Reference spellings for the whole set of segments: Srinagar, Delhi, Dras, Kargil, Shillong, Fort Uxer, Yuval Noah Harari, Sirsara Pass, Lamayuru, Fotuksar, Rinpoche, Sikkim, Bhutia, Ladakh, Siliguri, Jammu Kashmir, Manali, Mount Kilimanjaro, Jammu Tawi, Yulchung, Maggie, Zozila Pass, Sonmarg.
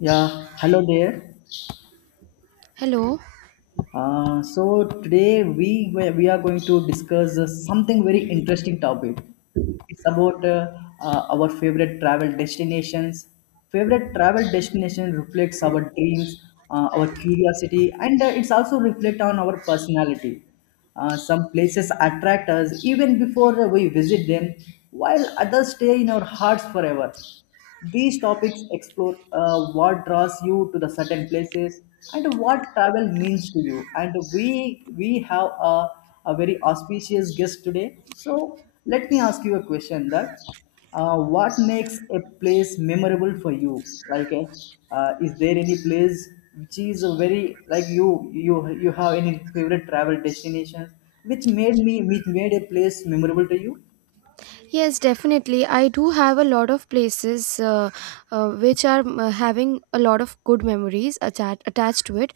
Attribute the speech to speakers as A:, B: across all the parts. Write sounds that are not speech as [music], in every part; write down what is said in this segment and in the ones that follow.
A: Yeah, hello there.
B: Hello.
A: So today we are going to discuss something very interesting topic. It's about our favorite travel destinations. Favorite travel destination reflects our dreams, our curiosity, and it's also reflect on our personality. Some places attract us even before we visit them, while others stay in our hearts forever. These topics explore what draws you to the certain places and what travel means to you. And we have a very auspicious guest today. So let me ask you a question that what makes a place memorable for you? Is there any place which is a very like you have any favorite travel destinations which made me which made a place memorable to you?
B: Yes, definitely. I do have a lot of places which are having a lot of good memories attached to it.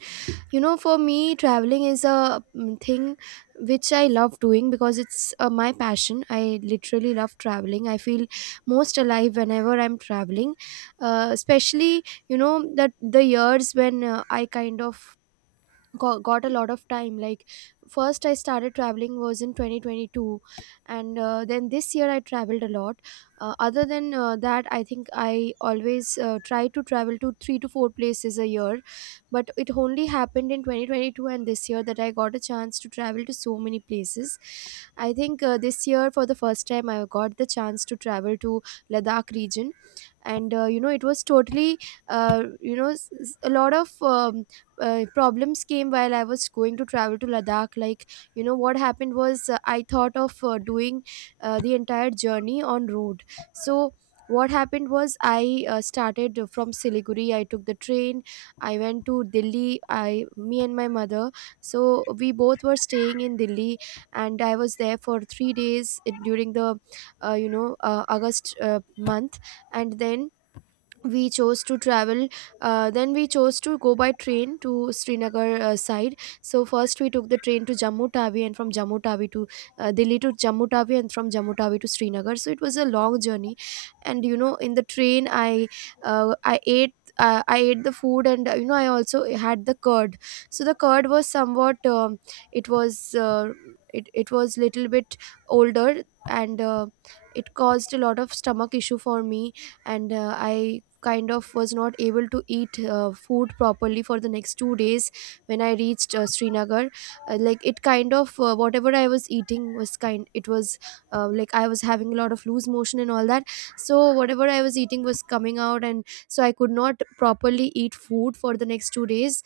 B: You know, for me, traveling is a thing which I love doing because it's my passion. I literally love traveling. I feel most alive whenever I'm traveling, especially you know that the years when I kind of got a lot of time. Like, first I started traveling was in 2022, and then this year I traveled a lot. Other than that, I think I always try to travel to 3 to 4 places a year, but it only happened in 2022 and this year that I got a chance to travel to so many places. I think this year for the first time I got the chance to travel to Ladakh region, and you know it was totally a lot of problems came while I was going to travel to Ladakh. Like, you know, what happened was, I thought of doing the entire journey on road. So, what happened was, I started from Siliguri. I took the train. I went to Delhi. I, me and my mother. So we both were staying in Delhi, and I was there for three days during the, August month. And then we chose to travel then we chose to go by train to Srinagar side. So first we took the train to Jammu Tawi, and from Jammu Tawi to— Delhi to Jammu Tawi, and from Jammu Tawi to Srinagar. So it was a long journey. And you know, in the train, I— uh, i ate I ate the food, and you know, I also had the curd. So the curd was somewhat it was uh, it was little bit older, and it caused a lot of stomach issue for me. And I kind of was not able to eat food properly for the next 2 days. When I reached Srinagar, like, it kind of whatever I was eating was kind it was like I was having a lot of loose motion and all that. So whatever I was eating was coming out, and so I could not properly eat food for the next 2 days.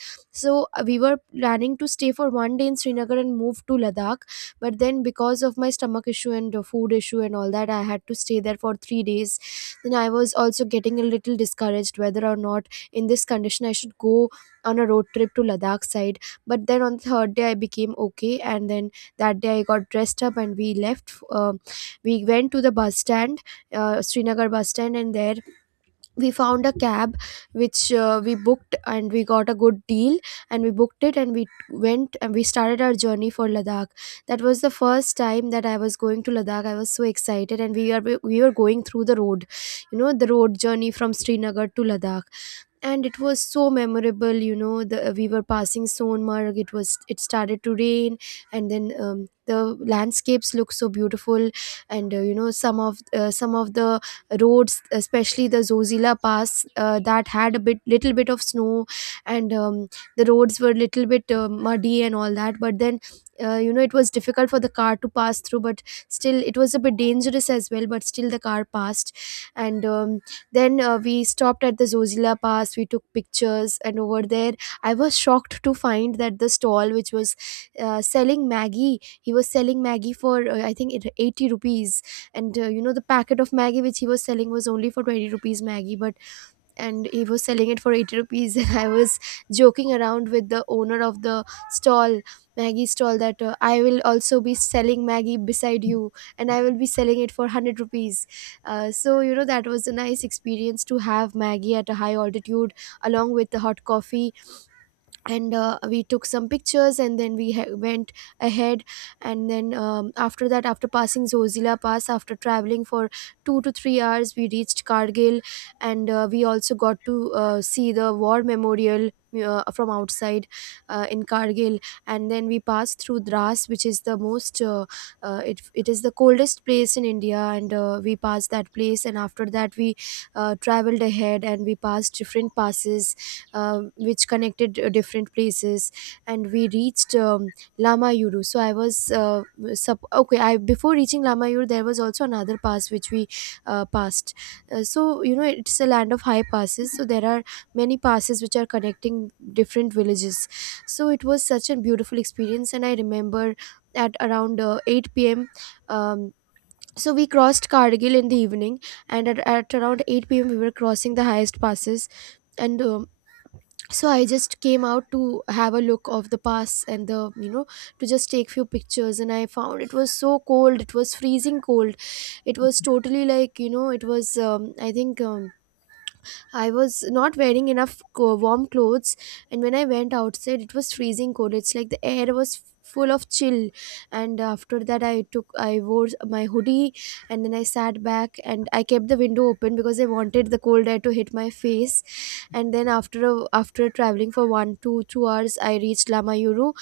B: So we were planning to stay for one day in Srinagar and move to Ladakh, but then because of my stomach issue and food issue and all that, I had to stay there for 3 days. Then I was also getting a little discouraged whether or not in this condition I should go on a road trip to Ladakh side. But then on the third day I became okay, and then that day I got dressed up and we left. We went to the bus stand, Srinagar bus stand, and there we found a cab which we booked, and we got a good deal. And we booked it and we went and we started our journey for Ladakh. That was the first time that I was going to Ladakh. I was so excited, and we were going through the road, you know, the road journey from Srinagar to Ladakh. And it was so memorable. You know, the we were passing Sonmarg, it was— it started to rain, and then the landscapes look so beautiful. And you know, some of the roads, especially the Zozila Pass, that had a bit little bit of snow. And the roads were little bit muddy and all that, but then, you know, it was difficult for the car to pass through, but still it was a bit dangerous as well, but still the car passed. And then we stopped at the Zozila Pass. We took pictures, and over there, I was shocked to find that the stall which was selling Maggie, he was selling Maggie for I think 80 rupees. And you know, the packet of Maggie which he was selling was only for 20 rupees Maggie, but— and he was selling it for 80 rupees [laughs] and I was joking around with the owner of the stall, Maggie stall, that I will also be selling Maggie beside you, and I will be selling it for 100 rupees. So you know, that was a nice experience to have Maggie at a high altitude along with the hot coffee. And we took some pictures, and then we went ahead. And then after that, after passing Zozila Pass, after traveling for 2 to 3 hours, we reached Kargil. And we also got to see the War Memorial from outside, in Kargil. And then we passed through Dras, which is the most— uh, it is the coldest place in India. And we passed that place, and after that we traveled ahead and we passed different passes, which connected different places. And we reached Lamayuru. So I was okay, I— before reaching Lamayuru, there was also another pass which we passed. So you know, it's a land of high passes, so there are many passes which are connecting different villages. So it was such a beautiful experience. And I remember at around 8 p.m, um, so we crossed Kargil in the evening, and at around 8 p.m. we were crossing the highest passes. And so I just came out to have a look of the pass, and the, you know, to just take few pictures, and I found it was so cold. It was freezing cold. It was totally, like, you know, it was I think, I was not wearing enough warm clothes. And when I went outside, it was freezing cold. It's like the air was full of chill. And after that, I wore my hoodie, and then I sat back and I kept the window open because I wanted the cold air to hit my face. And then after traveling for 1 to 2 hours, I reached Lamayuru.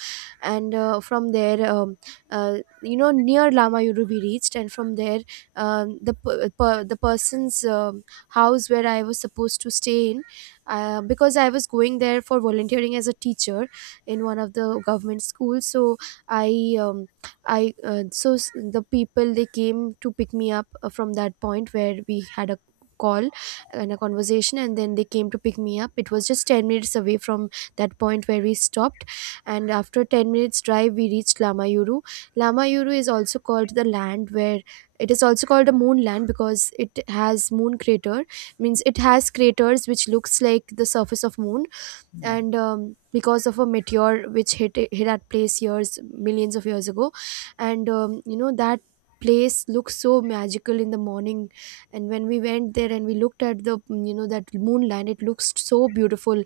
B: And from there you know, near Lamayuru, we reached, and from there, the person's house where I was supposed to stay in, because I was going there for volunteering as a teacher in one of the government schools. So I the people, they came to pick me up from that point where we had a call and a conversation. And then they came to pick me up. It was just 10 minutes away from that point where we stopped. And after 10 minutes drive, we reached Lamayuru. Lamayuru is also called the land where— it is also called a moonland because it has moon crater, means it has craters which looks like the surface of moon. And because of a meteor which hit that place years— millions of years ago. And you know, that place looked so magical in the morning. And when we went there and we looked at the— you know, that moonland, it looks so beautiful.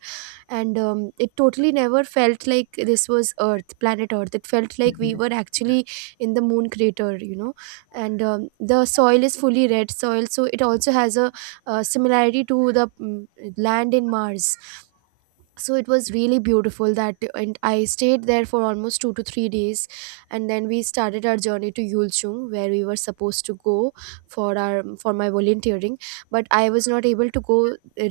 B: And it totally never felt like this was earth, planet earth. It felt like we were actually in the moon crater, you know. And the soil is fully red soil, so it also has a similarity to the land in Mars. So it was really beautiful that, and I stayed there for almost 2 to 3 days. And then we started our journey to Yulchung, where we were supposed to go for our for my volunteering. But I was not able to go—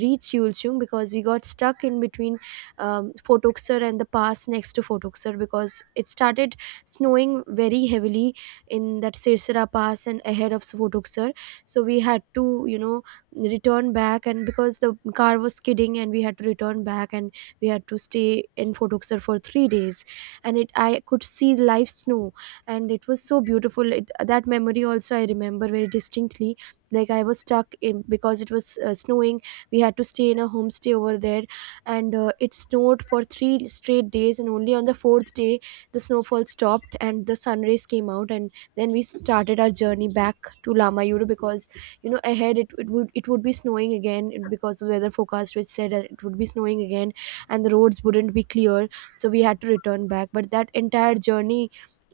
B: reach Yulchung because we got stuck in between Fort Uxer and the pass next to Fort Uxer, because it started snowing very heavily in that Sirsara Pass and ahead of Fort Uxer. So we had to, you know, return back, and because the car was skidding, and we had to return back, and we had to stay in Photokser for 3 days. And it— I could see live snow, and it was so beautiful. It, that memory also I remember very distinctly. Like, I was stuck in because it was snowing. We had to stay in a homestay over there, and it snowed for three straight days. And only on the fourth day, the snowfall stopped and the sun rays came out. And then we started our journey back to Lamayuru because ahead it would be snowing again because of weather forecast which said that it would be snowing again and the roads wouldn't be clear so we had to return back, but that entire journey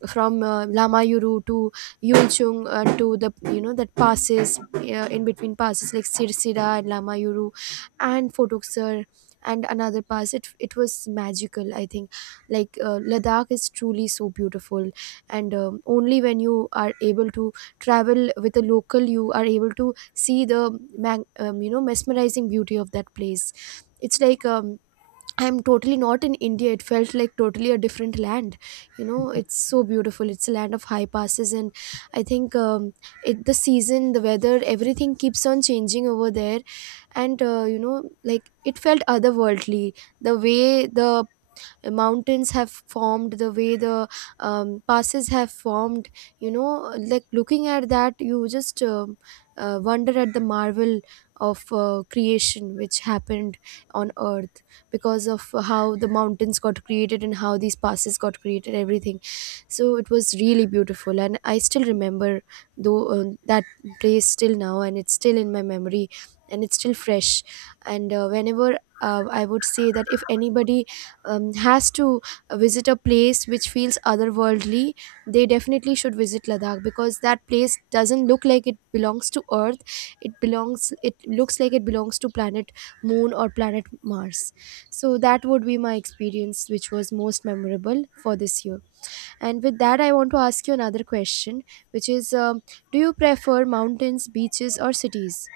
B: from Lamayuru to Yulchung, to the that passes, in between passes like Sirsira and Lamayuru and Fotuksar and another pass, it was magical, I think. Like, Ladakh is truly so beautiful, and only when you are able to travel with a local you are able to see the mesmerizing beauty of that place. It's like, I'm totally not in India. It felt like totally a different land. You know, it's so beautiful. It's a land of high passes, and I think, it the season, the weather, everything keeps on changing over there. And you know, like, it felt otherworldly. The way the mountains have formed, the way the passes have formed, you know, like looking at that you just wonder at the marvel of creation which happened on Earth because of how the mountains got created and how these passes got created, everything. So it was really beautiful, and I still remember though that place till now, and it's still in my memory and it's still fresh. And whenever, I would say that if anybody has to visit a place which feels otherworldly, they definitely should visit Ladakh, because that place doesn't look like it belongs to Earth. It belongs. It looks like it belongs to planet Moon or planet Mars. So that would be my experience, which was most memorable for this year. And with that, I want to ask you another question, which is, do you prefer mountains, beaches, or cities?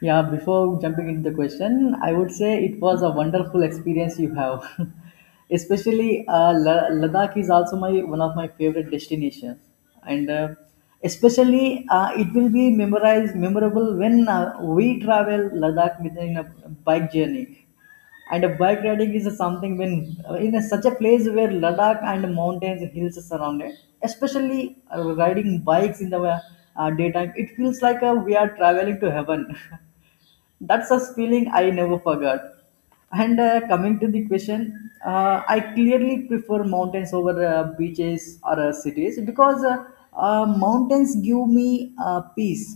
A: Yeah, before jumping into the question, I would say it was a wonderful experience you have. [laughs] Especially Ladakh is also my one of my favorite destinations, and especially it will be memorized memorable when we travel Ladakh within a bike journey. And a bike riding is something when in a, such a place where Ladakh and mountains and hills are surrounded, especially riding bikes in the daytime, it feels like we are traveling to heaven. [laughs] That's a feeling I never forgot. And coming to the question, I clearly prefer mountains over beaches or cities because mountains give me peace,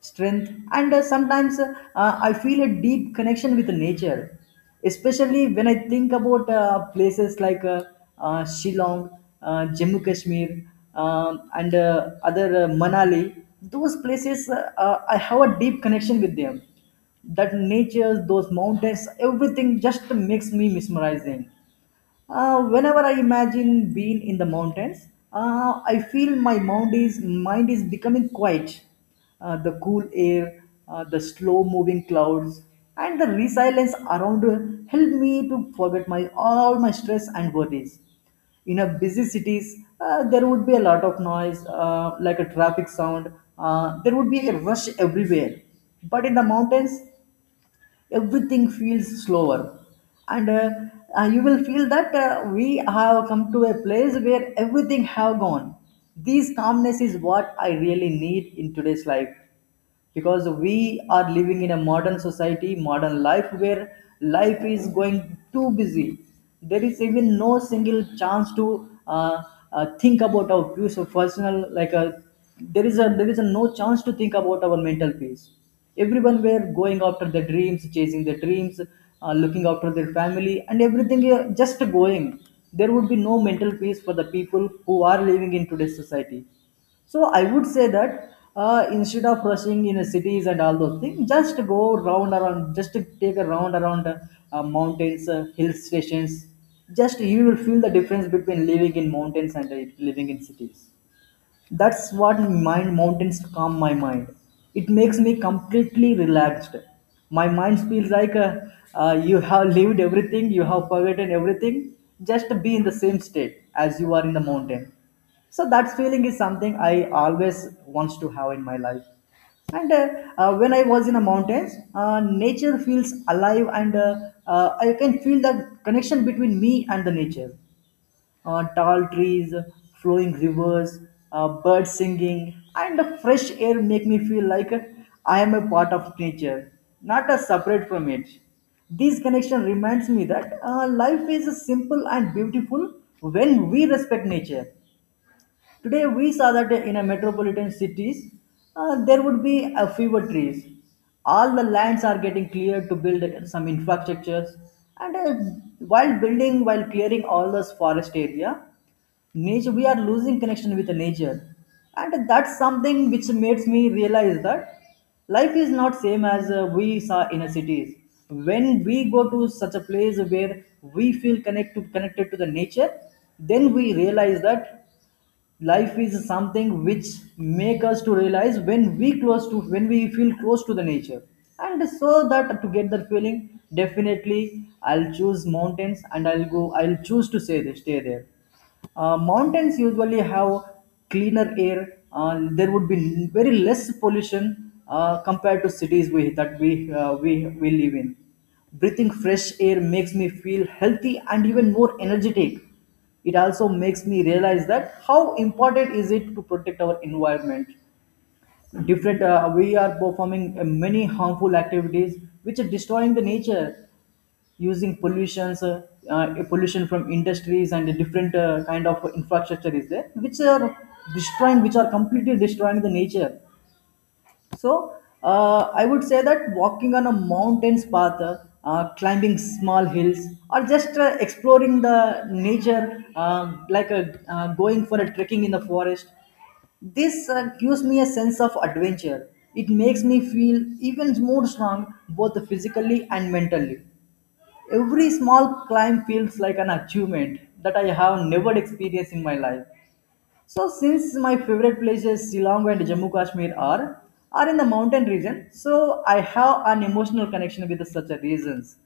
A: strength, and sometimes I feel a deep connection with nature. Especially when I think about places like Shillong, Jammu Kashmir, and other Manali, those places I have a deep connection with them that nature, those mountains, everything just makes me mesmerizing. Whenever I imagine being in the mountains, I feel my mind is becoming quiet. The cool air, the slow moving clouds, and the resilience around help me to forget my all my stress and worries. In a busy cities, there would be a lot of noise, like a traffic sound. There would be a rush everywhere. But in the mountains, everything feels slower and you will feel that we have come to a place where everything have gone. This calmness is what I really need in today's life because we are living in a modern society modern life where life is going too busy. There is even no single chance to uh, think about our peace of personal like there is a no chance to think about our mental peace. Everyone were going after their dreams chasing their dreams looking after their family and everything just going. There would be no mental peace for the people who are living in today's society. So I would say that instead of rushing in cities and all those things, just go round around, just take a round around mountains, hill stations. Just you will feel the difference between living in mountains and living in cities. That's what mind mountains calm my mind. It makes me completely relaxed. My mind feels like you have lived everything, you have forgotten everything. Just be in the same state as you are in the mountain. So that feeling is something I always wants to have in my life. And when I was in the mountains, nature feels alive, and I can feel that connection between me and the nature tall trees, flowing rivers, birds singing, and the fresh air make me feel like I am a part of nature, not a separate from it. This connection reminds me that life is simple and beautiful when we respect nature. Today we saw that in a metropolitan cities, there would be a fewer trees. All the lands are getting cleared to build some infrastructures, and while building, while clearing all this forest area, nature we are losing connection with the nature, and that's something which makes me realize that life is not same as we saw in a cities. When we go to such a place where we feel connected to the nature, then we realize that life is something which make us to realize when we close to when we feel close to the nature. And so that to get that feeling definitely I'll choose mountains and I'll go I'll choose to stay there. Uh, mountains usually have cleaner air. Uh, there would be very less pollution compared to cities we, that we live in. Breathing fresh air makes me feel healthy and even more energetic. It also makes me realize that how important is it to protect our environment. Different we are performing many harmful activities which are destroying the nature using pollutions pollution from industries and the different kind of infrastructure is there which are destroying which are completely destroying the nature. So I would say that walking on a mountain's path, climbing small hills, or just exploring the nature, going for a trekking in the forest, this gives me a sense of adventure. It makes me feel even more strong, both physically and mentally. Every small climb feels like an achievement that I have never experienced in my life. So since my favorite places Shillong and Jammu Kashmir are in the mountain region, so I have an emotional connection with such a reasons.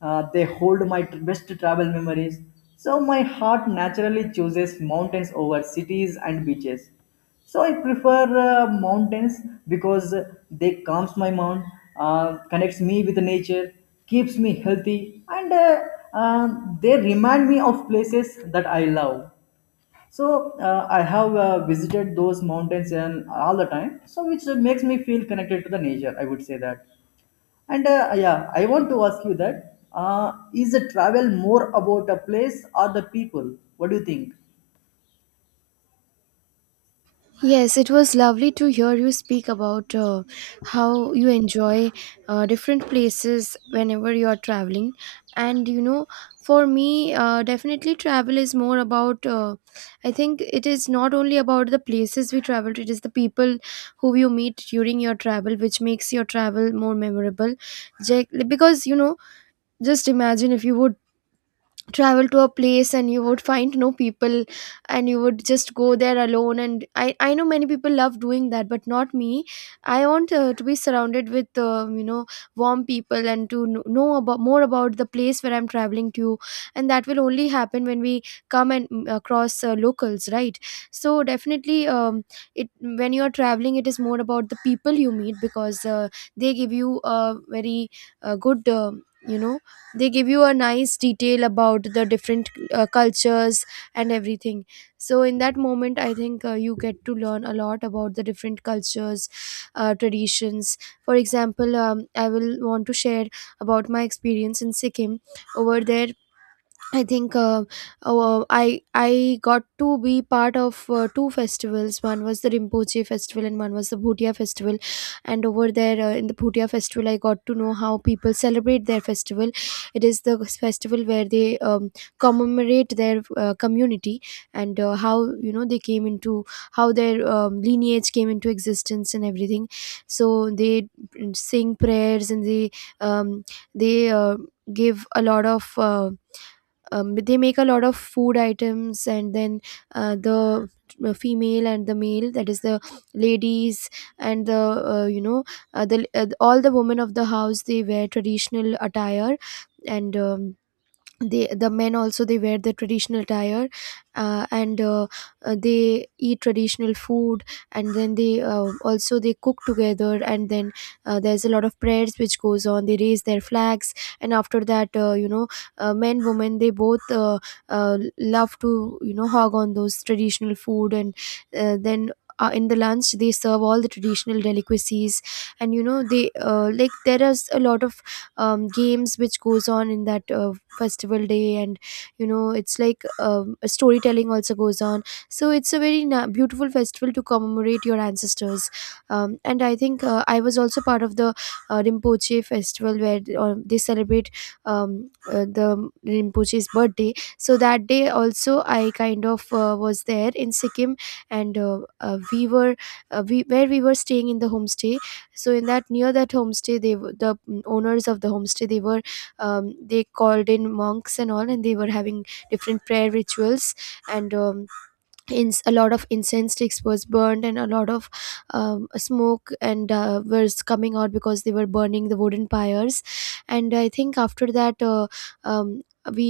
A: They hold my best travel memories. So my heart naturally chooses mountains over cities and beaches. So I prefer mountains because they calms my mind, connects me with nature, keeps me healthy, and they remind me of places that I love. So I have visited those mountains and all the time, so which makes me feel connected to the nature. I would say that, and yeah, I want to ask you that: is the travel more about a place or the people? What do you think?
B: Yes, it was lovely to hear you speak about how you enjoy different places whenever you are traveling. And you know, for me, definitely travel is more about, I think it is not only about the places we travel to, it is the people who you meet during your travel, which makes your travel more memorable. Because you know, just imagine if you would travel to a place and you would find no people and you would just go there alone. And I know many people love doing that, but not me. I want, to be surrounded with, you know, warm people, and to know about more about the place where I'm traveling to. And that will only happen when we come across locals, right? So definitely, it when you are traveling it is more about the people you meet, because they give you a very good, you know they give you a nice detail about the different cultures and everything. So in that moment I think, you get to learn a lot about the different cultures, traditions. For example, I will want to share about my experience in Sikkim. Over there I think, I got to be part of two festivals. One was the Rinpoche festival and one was the Bhutia festival. And over there, in the Bhutia festival, I got to know how people celebrate their festival. It is the festival where they commemorate their community and how, you know, they came into, how their lineage came into existence and everything. So they sing prayers and they um, they uh, give a lot of. They make a lot of food items, and then the female and the male, that is the ladies and the uh, you know all the women of the house, they wear traditional attire. And they, the men also, they wear the traditional attire and they eat traditional food. And then they also they cook together, and then there's a lot of prayers which goes on, they raise their flags. And after that, you know, men, women, they both love to, you know, hog on those traditional food. And then in the lunch they serve all the traditional delicacies. And you know, they like, there is a lot of games which goes on in that festival day. And you know, it's like, a storytelling also goes on. So it's a very beautiful festival to commemorate your ancestors. And I think, I was also part of the Rinpoche festival, where they celebrate the Rinpoche's birthday. So that day also I kind of, was there in Sikkim. And we, where we were staying in the homestay. So in that, near that homestay, they the owners of the homestay, they were they called in monks and all, and they were having different prayer rituals. And a lot of incense sticks was burned, and a lot of smoke and was coming out because they were burning the wooden pyres. And I think after that, um, we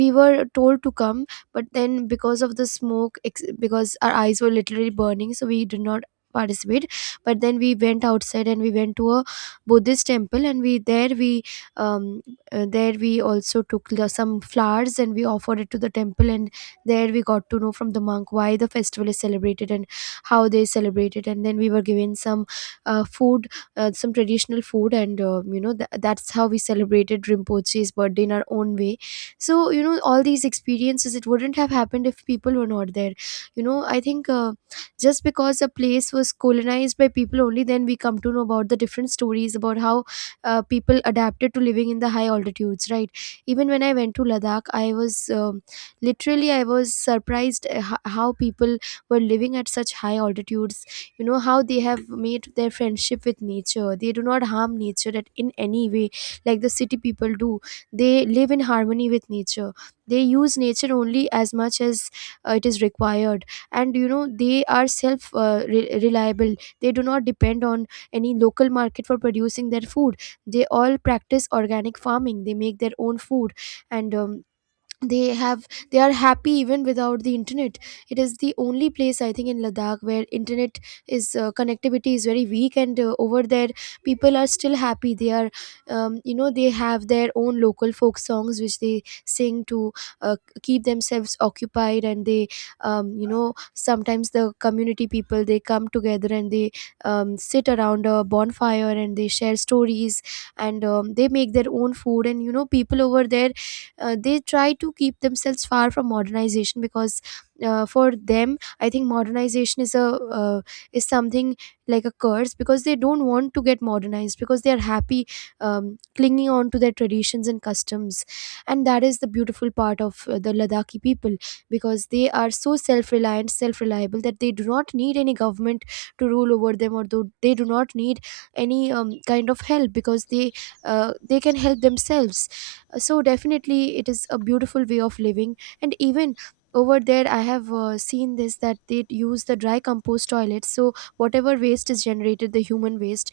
B: we were told to come, but then because of the smoke, because our eyes were literally burning, so we did not participate. But then we went outside and we went to a Buddhist temple, and we, there we um, there we also took some flowers and we offered it to the temple. And there we got to know from the monk why the festival is celebrated and how they celebrate it. And then we were given some food, some traditional food, and you know, that's how we celebrated Rinpoche's birthday in our own way. So you know, all these experiences, it wouldn't have happened if people were not there. You know, I think. Just because a place was colonized by people, only then we come to know about the different stories about how people adapted to living in the high altitudes, right? Even when I went to Ladakh, I was, literally I was surprised, how people were living at such high altitudes. You know, how they have made their friendship with nature, they do not harm nature at, in any way, like the city people do. They live in harmony with nature, they use nature only as much as it is required. And you know, they are self, reliable. They do not depend on any local market for producing their food. They all practice organic farming, they make their own food. And they have, they are happy even without the internet. It is the only place, I think, in Ladakh where internet is connectivity is very weak. And over there people are still happy. They are you know, they have their own local folk songs which they sing to uh, keep themselves occupied. And they you know, sometimes the community people they come together, and they sit around a bonfire and they share stories. And they make their own food. And you know, people over there they try to keep themselves far from modernization, because for them, I think, modernization is a uh, is something like a curse, because they don't want to get modernized, because they are happy clinging on to their traditions and customs. And that is the beautiful part of the Ladakhi people, because they are so self-reliant, self-reliable, that they do not need any government to rule over them, or do, they do not need any kind of help, because they can help themselves. So definitely it is a beautiful way of living. And even over there I have, seen this, that they use the dry compost toilets. So whatever waste is generated, the human waste,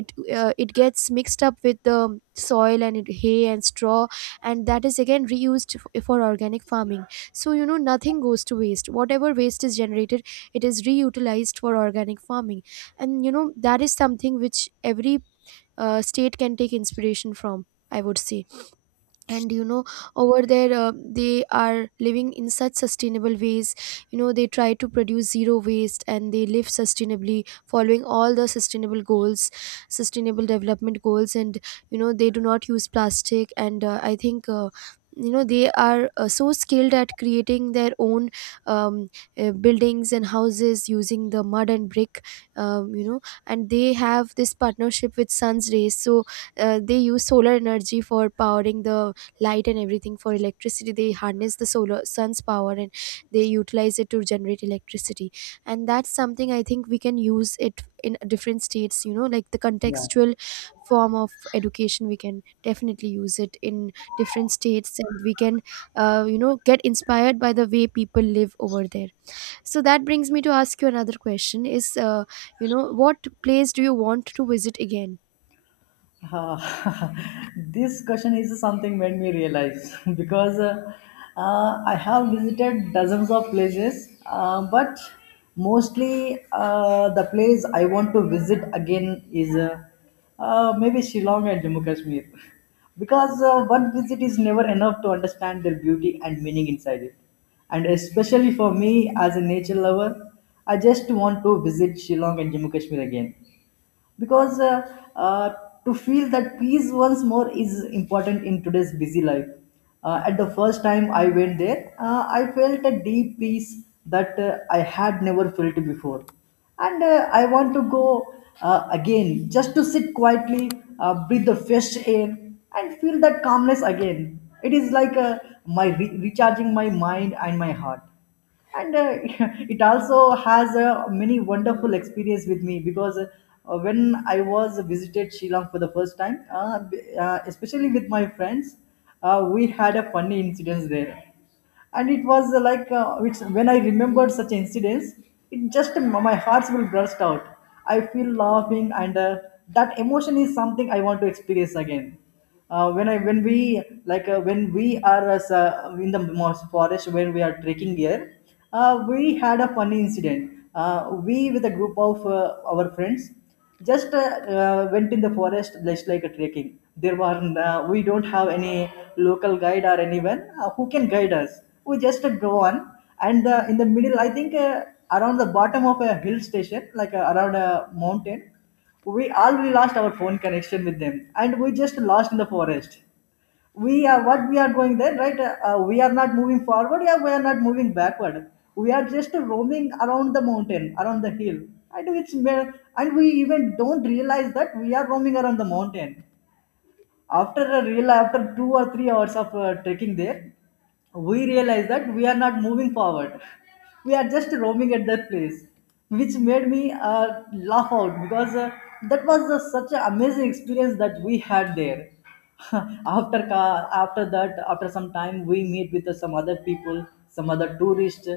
B: it it gets mixed up with the soil and it, hay and straw, and that is again reused for organic farming. So you know, nothing goes to waste. Whatever waste is generated, it is reutilized for organic farming. And you know, that is something which every state can take inspiration from, I would say. And you know, over there they are living in such sustainable ways. You know, they try to produce zero waste, and they live sustainably, following all the sustainable goals, sustainable development goals. And you know, they do not use plastic. And I think, you know, they are so skilled at creating their own um, buildings and houses using the mud and brick. You know, and they have this partnership with sun's rays. So they use solar energy for powering the light and everything, for electricity. They harness the solar, sun's power, and they utilize it to generate electricity. And that's something, I think, we can use it in different states. You know, like the
A: Yeah.
B: contextual form of education, we can definitely use it in different states. And we can, you know, get inspired by the way people live over there. So that brings me to ask you another question, is, you know, what place do you want to visit again?
A: Uh, [laughs] this question is something made me realize [laughs] because I have visited dozens of places, but mostly the place I want to visit again is maybe Shillong and Jammu Kashmir [laughs] because one visit is never enough to understand their beauty and meaning inside it. And especially for me as a nature lover, I just want to visit Shillong and Jammu Kashmir again because uh, to feel that peace once more is important in today's busy life. At the first time I went there, I felt a deep peace that I had never felt before. And I want to go again just to sit quietly, breathe the fresh air, and feel that calmness again. It is like recharging my mind and my heart, and [laughs] it also has a many wonderful experience with me because when I was visited Sri Lanka for the first time especially with my friends, we had a funny incidents there. And it was when I remembered such incidents, it just my hearts will burst out. I feel laughing, and that emotion is something I want to experience again. Uh, when I when we like when we are in the most forest when we are trekking here, we had a funny incident. We with a group of our friends just went in the forest just like a trekking. There were We don't have any local guide or anyone who can guide us. We just go on. And in the middle I think around the bottom of a hill station like around a mountain, we lost our phone connection with them and we just lost in the forest. We are what we are going there right? We are not moving forward, yeah, we are not moving backward. We are just roaming around the mountain, around the hill, and and we even don't realize that we are roaming around the mountain. After a real after 2 or 3 hours of trekking there, we realize that we are not moving forward. We are just roaming at that place, which made me laugh out because that was such an amazing experience that we had there. [laughs] After after that, after some time, we meet with some other people, some other tourists,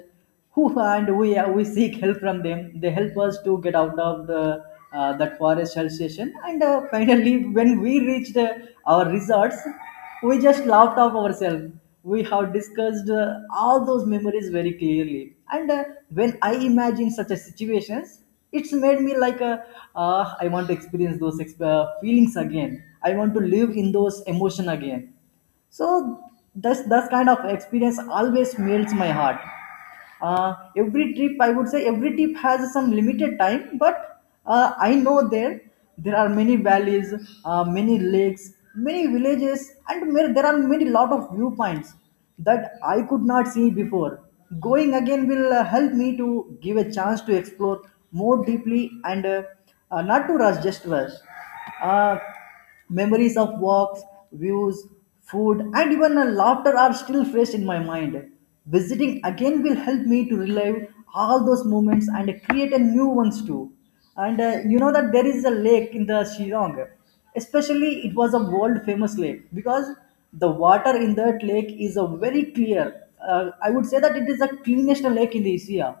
A: who and we seek help from them. They help us to get out of the that forest hell station. And Finally, when we reached our resorts, we just laughed off ourselves. We have discussed all those memories very clearly. And When I imagine such a situations, it's made me like a, I want to experience feelings again. I want to live in those emotion again. So this kind of experience always melts my heart. Every trip, I would say, every trip has some limited time, but I know there are many valleys, many lakes, many villages, and there are many lot of viewpoints that I could not see before. Going again will help me to give a chance to explore more deeply and not to rush, just rush. Uh, Memories of walks, views, food, and even a laughter are still fresh in my mind. Visiting again will help me to relive all those moments and create a new ones too. And You know that there is a lake in the Shillong. Especially, it was a world famous lake because the water in that lake is a very clear. I would say that it is the cleanest lake in the Asia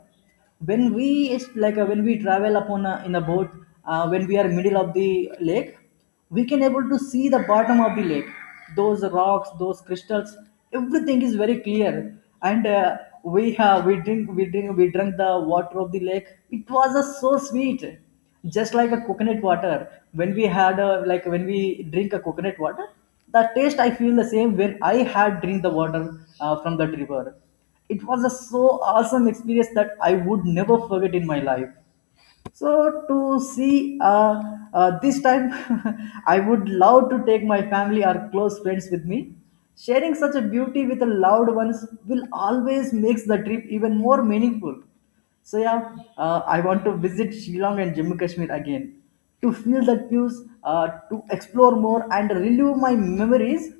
A: when we is like when we travel upon a, in a boat when we are middle of the lake we can able to see the bottom of the lake, those rocks, those crystals, everything is very clear and we have we drink we drink we drank the water of the lake. It was so sweet, just like a coconut water. When we had a like when we drink a coconut water, the taste I feel the same when I had drink the water from that river. It was a so awesome experience that I would never forget in my life. So to see this time, [laughs] I would love to take my family or close friends with me. Sharing such a beauty with the loved ones will always makes the trip even more meaningful. So yeah, I want to visit Shillong and Jammu Kashmir again to feel that views, to explore more and relive my memories.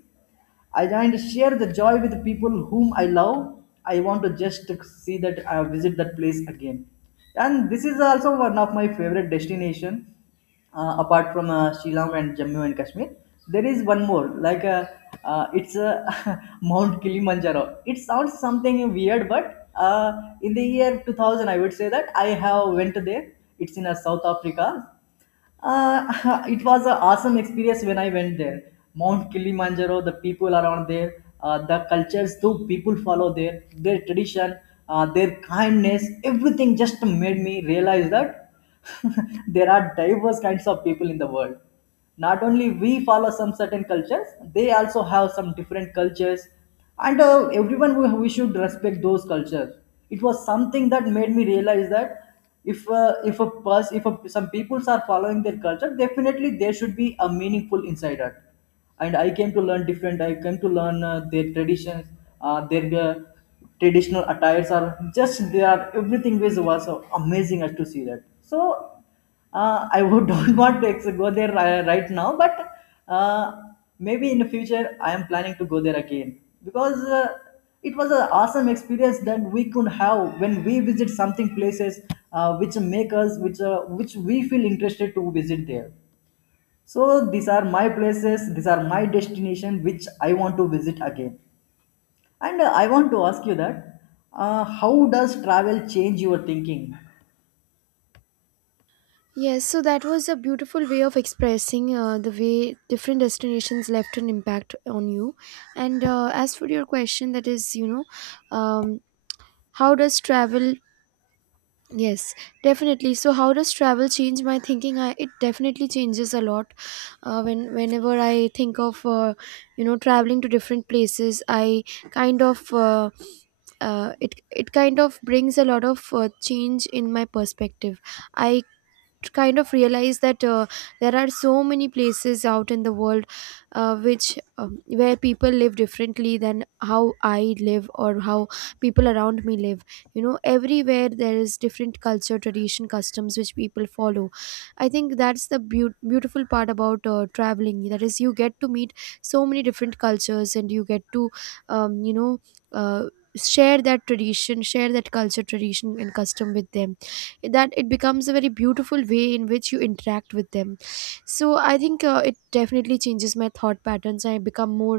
A: I joined to share the joy with people whom I love. I want to just see that I visit that place again. And this is also one of my favorite destination. Apart from Shillong and Jammu and Kashmir, there is one more. Like it's [laughs] Mount Kilimanjaro. It sounds something weird, but in the year 2000, I would say that I have went there. It's in South Africa. [laughs] It was an awesome experience when I went there. Mount Kilimanjaro, the people around there, the cultures, the people follow there, their tradition, their kindness, everything just made me realize that [laughs] there are diverse kinds of people in the world. Not only we follow some certain cultures, they also have some different cultures and everyone we should respect those cultures. It was something that made me realize that if a person if a, some peoples are following their culture, definitely there should be a meaningful inside it. And I came to learn their traditions, their traditional attires are just they are everything was amazing as to see that. So I would [laughs] don't want to go there right now, but uh, maybe in the future I am planning to go there again because it was an awesome experience that we could have when we visit something places which make us which we feel interested to visit there. So these are my places, these are my destination which I want to visit again. And I want to ask you that how does travel change your thinking?
B: Yes, so that was a beautiful way of expressing the way different destinations left an impact on you. And as for your question, that is, you know, um, how does travel? Yes, definitely. So, how does travel change my thinking? It definitely changes a lot. Whenever I think of, you know, traveling to different places, I kind of, it kind of brings a lot of change in my perspective. I kind of realize that there are so many places out in the world which where people live differently than how I live, or how people around me live. You know, everywhere there is different culture, tradition, customs which people follow. I think that's the beautiful part about traveling, that is you get to meet so many different cultures, and you get to you know, uh, share that tradition, share that culture, tradition and custom with them. That it becomes a very beautiful way in which you interact with them. So I think, it definitely changes my thought patterns. I become more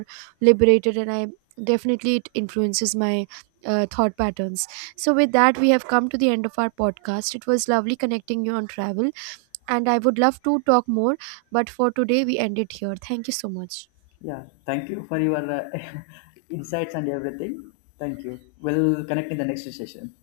B: liberated, and I definitely, it influences my thought patterns. So with that, we have come to the end of our podcast. It was lovely connecting you on travel, and I would love to talk more, but for today we end it here. Thank you so much.
A: Yeah, thank you for your [laughs] insights and everything. Thank you. We'll connect in the next session.